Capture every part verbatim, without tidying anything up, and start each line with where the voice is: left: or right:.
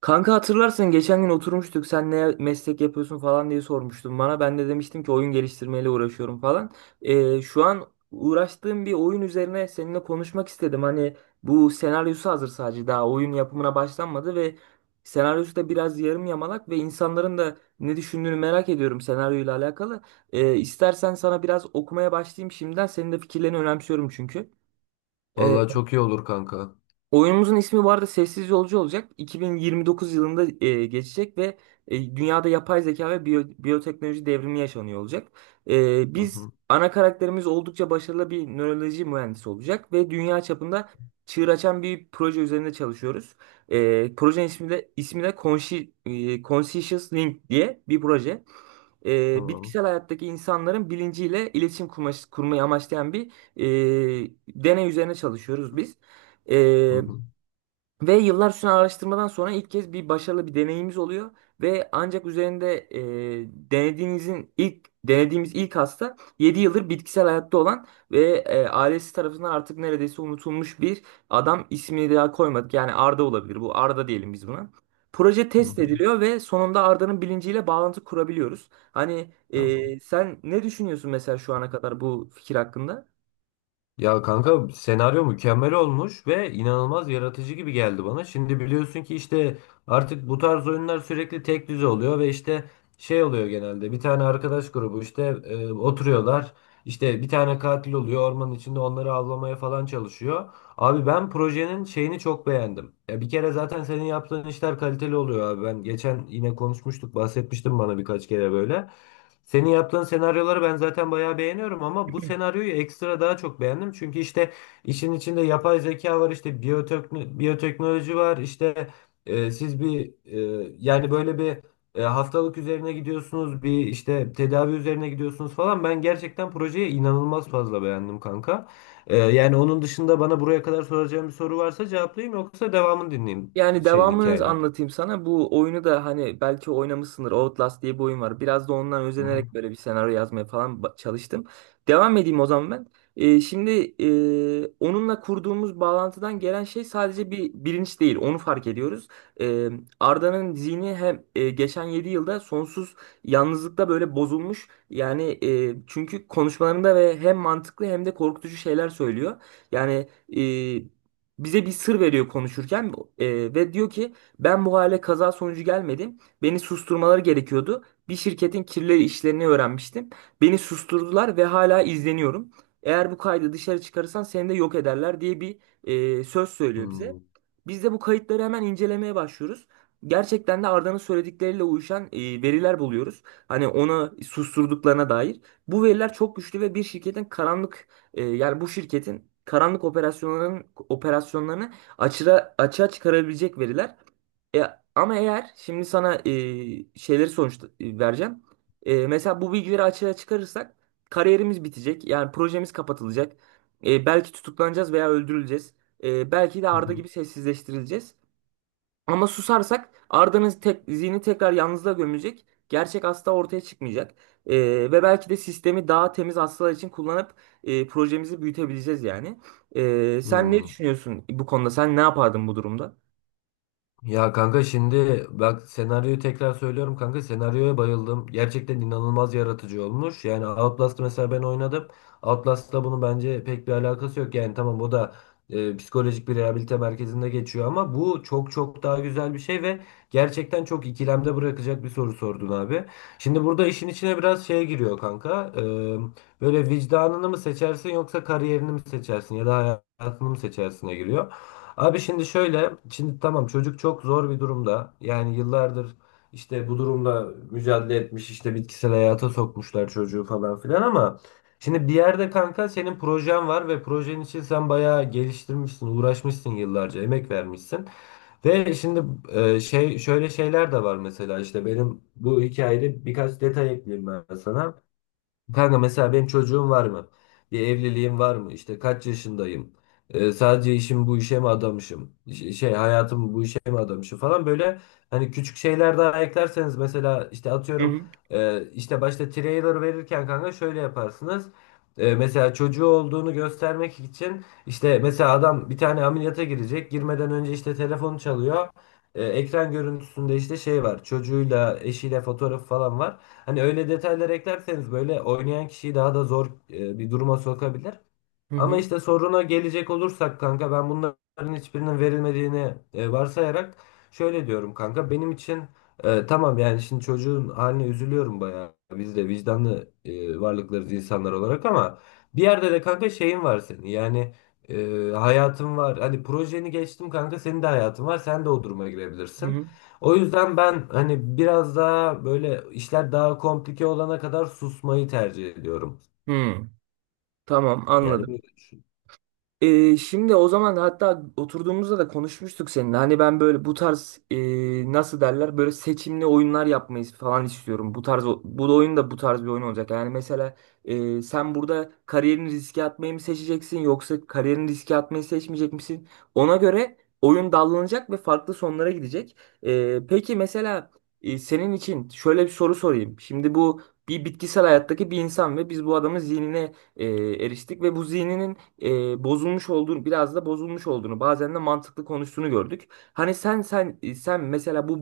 right: Kanka hatırlarsın geçen gün oturmuştuk sen ne meslek yapıyorsun falan diye sormuştun bana. Ben de demiştim ki oyun geliştirmeyle uğraşıyorum falan. Ee, şu an uğraştığım bir oyun üzerine seninle konuşmak istedim. Hani bu senaryosu hazır sadece daha oyun yapımına başlanmadı ve senaryosu da biraz yarım yamalak ve insanların da ne düşündüğünü merak ediyorum senaryoyla alakalı. Ee, istersen sana biraz okumaya başlayayım şimdiden. Senin de fikirlerini önemsiyorum çünkü.
left: Vallahi çok iyi olur kanka.
right: Oyunumuzun ismi bu arada Sessiz Yolcu olacak. iki bin yirmi dokuz yılında e, geçecek ve e, dünyada yapay zeka ve biyo- biyoteknoloji devrimi yaşanıyor olacak. E,
left: Hı
right: biz
left: hı,
right: ana karakterimiz oldukça başarılı bir nöroloji mühendisi olacak ve dünya çapında çığır açan bir proje üzerinde çalışıyoruz. E, projenin ismi de ismi de Consci- e, Conscious Link diye bir proje. E,
left: tamam.
right: bitkisel hayattaki insanların bilinciyle iletişim kurma- kurmayı amaçlayan bir e, deney üzerine çalışıyoruz biz.
left: Hı
right: E,
left: hı,
right: Ve yıllar süren araştırmadan sonra ilk kez bir başarılı bir deneyimiz oluyor ve ancak üzerinde e, denediğinizin ilk denediğimiz ilk hasta yedi yıldır bitkisel hayatta olan ve e, ailesi tarafından artık neredeyse unutulmuş bir adam ismini daha koymadık. Yani Arda olabilir bu Arda diyelim biz buna. Proje
left: hı
right: test
left: hı,
right: ediliyor ve sonunda Arda'nın bilinciyle bağlantı kurabiliyoruz. Hani
left: tamam.
right: e, sen ne düşünüyorsun mesela şu ana kadar bu fikir hakkında?
left: Ya kanka senaryo mükemmel olmuş ve inanılmaz yaratıcı gibi geldi bana. Şimdi biliyorsun ki işte artık bu tarz oyunlar sürekli tek düze oluyor ve işte şey oluyor genelde. Bir tane arkadaş grubu işte e, oturuyorlar. İşte bir tane katil oluyor ormanın içinde onları avlamaya falan çalışıyor. Abi ben projenin şeyini çok beğendim. Ya bir kere zaten senin yaptığın işler kaliteli oluyor abi. Ben geçen yine konuşmuştuk, bahsetmiştim bana birkaç kere böyle. Senin yaptığın senaryoları ben zaten bayağı beğeniyorum ama bu senaryoyu ekstra daha çok beğendim. Çünkü işte işin içinde yapay zeka var, işte biyotekno- biyoteknoloji var, işte e, siz bir e, yani böyle bir e, hastalık üzerine gidiyorsunuz, bir işte tedavi üzerine gidiyorsunuz falan. Ben gerçekten projeyi inanılmaz fazla beğendim kanka. E, yani onun dışında bana buraya kadar soracağım bir soru varsa cevaplayayım yoksa devamını dinleyeyim
right: Yani
left: şeyin
right: devamını
left: hikayenin.
right: anlatayım sana. Bu oyunu da hani belki oynamışsındır. Outlast diye bir oyun var. Biraz da ondan
left: Hı hı.
right: özenerek böyle bir senaryo yazmaya falan ba- çalıştım. Devam edeyim o zaman ben. Ee, şimdi e, onunla kurduğumuz bağlantıdan gelen şey sadece bir bilinç değil. Onu fark ediyoruz. Ee, Arda'nın zihni hem e, geçen yedi yılda sonsuz yalnızlıkta böyle bozulmuş. Yani e, çünkü konuşmalarında ve hem mantıklı hem de korkutucu şeyler söylüyor. Yani e, bize bir sır veriyor konuşurken e, ve diyor ki ben bu hale kaza sonucu gelmedim. Beni susturmaları gerekiyordu. Bir şirketin kirli işlerini öğrenmiştim. Beni susturdular ve hala izleniyorum. Eğer bu kaydı dışarı çıkarırsan seni de yok ederler diye bir e, söz
left: Hı
right: söylüyor bize.
left: hı.
right: Biz de bu kayıtları hemen incelemeye başlıyoruz. Gerçekten de Arda'nın söyledikleriyle uyuşan e, veriler buluyoruz. Hani onu susturduklarına dair. Bu veriler çok güçlü ve bir şirketin karanlık e, yani bu şirketin karanlık operasyonların operasyonlarını açığa açığa çıkarabilecek veriler. E, Ama eğer şimdi sana e, şeyleri sonuç e, vereceğim. E, mesela bu bilgileri açığa çıkarırsak kariyerimiz bitecek. Yani projemiz kapatılacak. E, belki tutuklanacağız veya öldürüleceğiz. E, belki de
left: Hı
right: Arda
left: hı.
right: gibi sessizleştirileceğiz. Ama susarsak Arda'nın tek, zihni tekrar yalnızlığa gömülecek. Gerçek hasta ortaya çıkmayacak. Ee, Ve belki de sistemi daha temiz hastalar için kullanıp e, projemizi büyütebileceğiz yani. Ee, sen ne
left: Hı.
right: düşünüyorsun bu konuda? Sen ne yapardın bu durumda?
left: Ya kanka şimdi bak senaryoyu tekrar söylüyorum kanka senaryoya bayıldım. Gerçekten inanılmaz yaratıcı olmuş. Yani Outlast'ı mesela ben oynadım. Outlast'la bunun bence pek bir alakası yok. Yani tamam bu da e, psikolojik bir rehabilite merkezinde geçiyor ama bu çok çok daha güzel bir şey ve gerçekten çok ikilemde bırakacak bir soru sordun abi. Şimdi burada işin içine biraz şey giriyor kanka. E, böyle vicdanını mı seçersin yoksa kariyerini mi seçersin ya da hayatını mı seçersine giriyor. Abi şimdi şöyle, şimdi tamam çocuk çok zor bir durumda. Yani yıllardır işte bu durumla mücadele etmiş, işte bitkisel hayata sokmuşlar çocuğu falan filan ama şimdi bir yerde kanka senin projen var ve projen için sen bayağı geliştirmişsin, uğraşmışsın yıllarca, emek vermişsin. Ve şimdi e, şey şöyle şeyler de var mesela işte benim bu hikayede birkaç detay ekleyeyim ben sana. Kanka mesela benim çocuğum var mı? Bir evliliğim var mı? İşte kaç yaşındayım? Ee, sadece işim bu işe mi adamışım? Ş- Şey hayatımı bu işe mi adamışım falan böyle hani küçük şeyler daha eklerseniz mesela işte
right: Hı
left: atıyorum
right: hı
left: e, işte başta trailer verirken kanka şöyle yaparsınız. E, mesela çocuğu olduğunu göstermek için işte mesela adam bir tane ameliyata girecek. Girmeden önce işte telefonu çalıyor. E, ekran görüntüsünde işte şey var. Çocuğuyla eşiyle fotoğrafı falan var. Hani öyle detaylar eklerseniz böyle oynayan kişiyi daha da zor e, bir duruma sokabilir.
right: hı hı.
left: Ama işte soruna gelecek olursak kanka ben bunların hiçbirinin verilmediğini e, varsayarak şöyle diyorum kanka benim için e, tamam yani şimdi çocuğun haline üzülüyorum bayağı biz de vicdanlı e, varlıklarız insanlar olarak ama bir yerde de kanka şeyin var senin yani e, hayatın var hani projeni geçtim kanka senin de hayatın var sen de o duruma
right: hı
left: girebilirsin.
right: hı.
left: O yüzden ben hani biraz daha böyle işler daha komplike olana kadar susmayı tercih ediyorum.
right: Hmm, tamam
left: Yani
right: anladım.
left: böyle
right: Ee, şimdi o zaman hatta oturduğumuzda da konuşmuştuk seninle. Hani ben böyle bu tarz e, nasıl derler böyle seçimli oyunlar yapmayı falan istiyorum. Bu tarz o- bu oyun da bu tarz bir oyun olacak. Yani mesela e, sen burada kariyerini riske atmayı mı seçeceksin yoksa kariyerini riske atmayı seçmeyecek misin? Ona göre oyun dallanacak ve farklı sonlara gidecek. E, peki mesela e, senin için şöyle bir soru sorayım. Şimdi bu bir bitkisel hayattaki bir insan ve biz bu adamın zihnine e, eriştik ve bu zihninin e, bozulmuş olduğunu biraz da bozulmuş olduğunu bazen de mantıklı konuştuğunu gördük. Hani sen sen sen mesela bu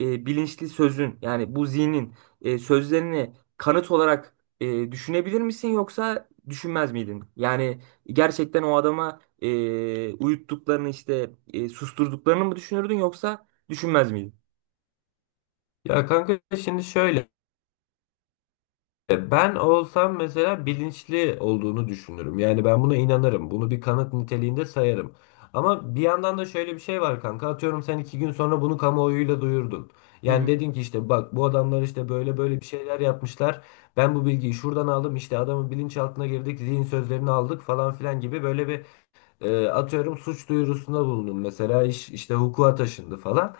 right: e, bilinçli sözün yani bu zihnin e, sözlerini kanıt olarak e, düşünebilir misin yoksa düşünmez miydin? Yani gerçekten o adama e, uyuttuklarını işte e, susturduklarını mı düşünürdün yoksa düşünmez miydin?
left: Ya kanka şimdi şöyle ben olsam mesela bilinçli olduğunu düşünürüm. Yani ben buna inanırım. Bunu bir kanıt niteliğinde sayarım. Ama bir yandan da şöyle bir şey var kanka. Atıyorum sen iki gün sonra bunu kamuoyuyla duyurdun.
right: Hı
left: Yani
right: hı.
left: dedin ki işte bak bu adamlar işte böyle böyle bir şeyler yapmışlar. Ben bu bilgiyi şuradan aldım işte adamın bilinçaltına girdik zihin sözlerini aldık falan filan gibi böyle bir e, atıyorum suç duyurusunda bulundum. Mesela iş işte hukuka taşındı falan.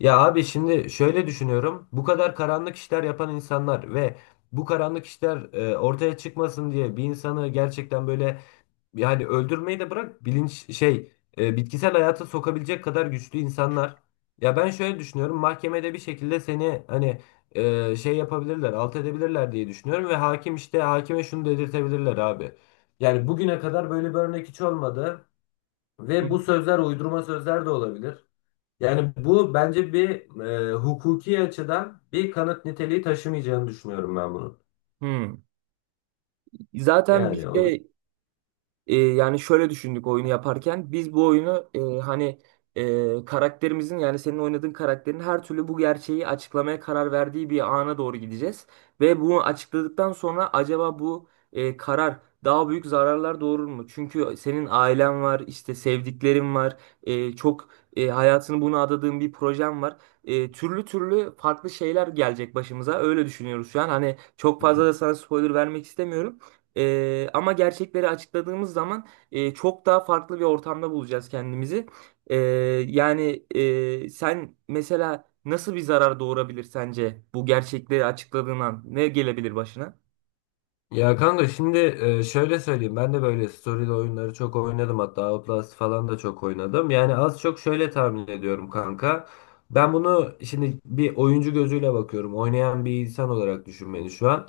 left: Ya abi şimdi şöyle düşünüyorum. Bu kadar karanlık işler yapan insanlar ve bu karanlık işler e, ortaya çıkmasın diye bir insanı gerçekten böyle yani öldürmeyi de bırak bilinç şey e, bitkisel hayata sokabilecek kadar güçlü insanlar. Ya ben şöyle düşünüyorum. Mahkemede bir şekilde seni hani e, şey yapabilirler, alt edebilirler diye düşünüyorum ve hakim işte hakime şunu dedirtebilirler abi. Yani bugüne kadar böyle bir örnek hiç olmadı.
right: hı
left: Ve bu sözler uydurma sözler de olabilir. Yani bu bence bir e, hukuki açıdan bir kanıt niteliği taşımayacağını düşünüyorum ben bunun.
right: hı. Zaten
left: Yani o
right: bizde. E, yani şöyle düşündük oyunu yaparken. Biz bu oyunu e, hani e, karakterimizin yani senin oynadığın karakterin her türlü bu gerçeği açıklamaya karar verdiği bir ana doğru gideceğiz. Ve bunu açıkladıktan sonra acaba bu e, karar daha büyük zararlar doğurur mu? Çünkü senin ailen var, işte sevdiklerin var, e, çok e, hayatını buna adadığın bir projen var. E, türlü türlü farklı şeyler gelecek başımıza. Öyle düşünüyoruz şu an. Hani çok fazla da sana spoiler vermek istemiyorum. Ee, ama gerçekleri açıkladığımız zaman e, çok daha farklı bir ortamda bulacağız kendimizi. Ee, Yani e, sen mesela nasıl bir zarar doğurabilir sence bu gerçekleri açıkladığın an? Ne gelebilir başına?
left: Ya kanka şimdi e, şöyle söyleyeyim ben de böyle story'li oyunları çok oynadım hatta Outlast falan da çok oynadım. Yani az çok şöyle tahmin ediyorum kanka. Ben bunu şimdi bir oyuncu gözüyle bakıyorum. Oynayan bir insan olarak düşün beni şu an.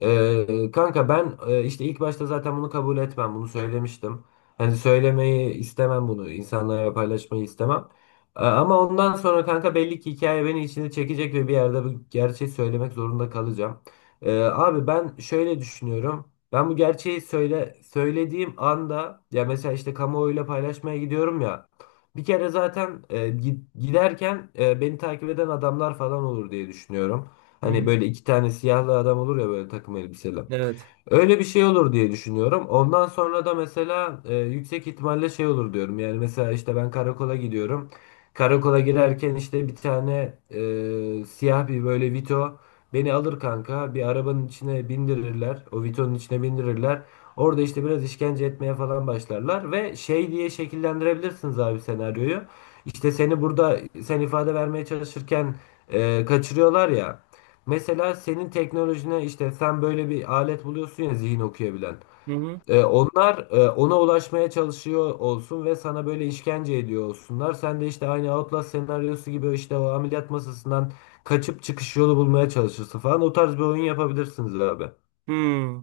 left: E, kanka ben e, işte ilk başta zaten bunu kabul etmem. Bunu söylemiştim. Hani söylemeyi istemem bunu. İnsanlara paylaşmayı istemem. E, Ama ondan sonra kanka belli ki hikaye beni içine çekecek ve bir yerde bu gerçeği söylemek zorunda kalacağım. Ee, abi ben şöyle düşünüyorum. Ben bu gerçeği söyle söylediğim anda ya mesela işte kamuoyuyla paylaşmaya gidiyorum ya. Bir kere zaten e, gi- giderken e, beni takip eden adamlar falan olur diye düşünüyorum.
right: Hı
left: Hani
right: hı.
left: böyle iki tane siyahlı adam olur ya böyle takım elbiseli.
right: Evet.
left: Öyle bir şey olur diye düşünüyorum. Ondan sonra da mesela e, yüksek ihtimalle şey olur diyorum. Yani mesela işte ben karakola gidiyorum. Karakola girerken işte bir tane e, siyah bir böyle Vito beni alır kanka bir arabanın içine bindirirler. O Vito'nun içine bindirirler. Orada işte biraz işkence etmeye falan başlarlar ve şey diye şekillendirebilirsiniz abi senaryoyu. İşte seni burada sen ifade vermeye çalışırken e, kaçırıyorlar ya. Mesela senin teknolojine işte sen böyle bir alet buluyorsun ya zihin okuyabilen.
right: Hı hı.
left: E, onlar e, ona ulaşmaya çalışıyor olsun ve sana böyle işkence ediyor olsunlar. Sen de işte aynı Outlast senaryosu gibi işte o ameliyat masasından kaçıp çıkış yolu bulmaya çalışırsın falan. O tarz bir oyun yapabilirsiniz abi.
right: Hmm.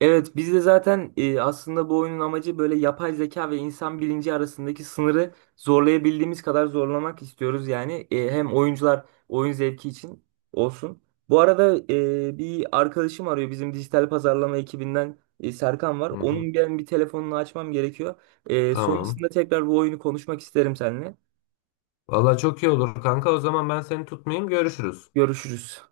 right: Evet biz de zaten e, aslında bu oyunun amacı böyle yapay zeka ve insan bilinci arasındaki sınırı zorlayabildiğimiz kadar zorlamak istiyoruz yani E, hem oyuncular oyun zevki için olsun. Bu arada e, bir arkadaşım arıyor bizim dijital pazarlama ekibinden e, Serkan var.
left: Hı hı.
right: Onun ben bir telefonunu açmam gerekiyor. E,
left: Tamam.
right: sonrasında tekrar bu oyunu konuşmak isterim seninle.
left: Valla çok iyi olur kanka. O zaman ben seni tutmayayım. Görüşürüz.
right: Görüşürüz.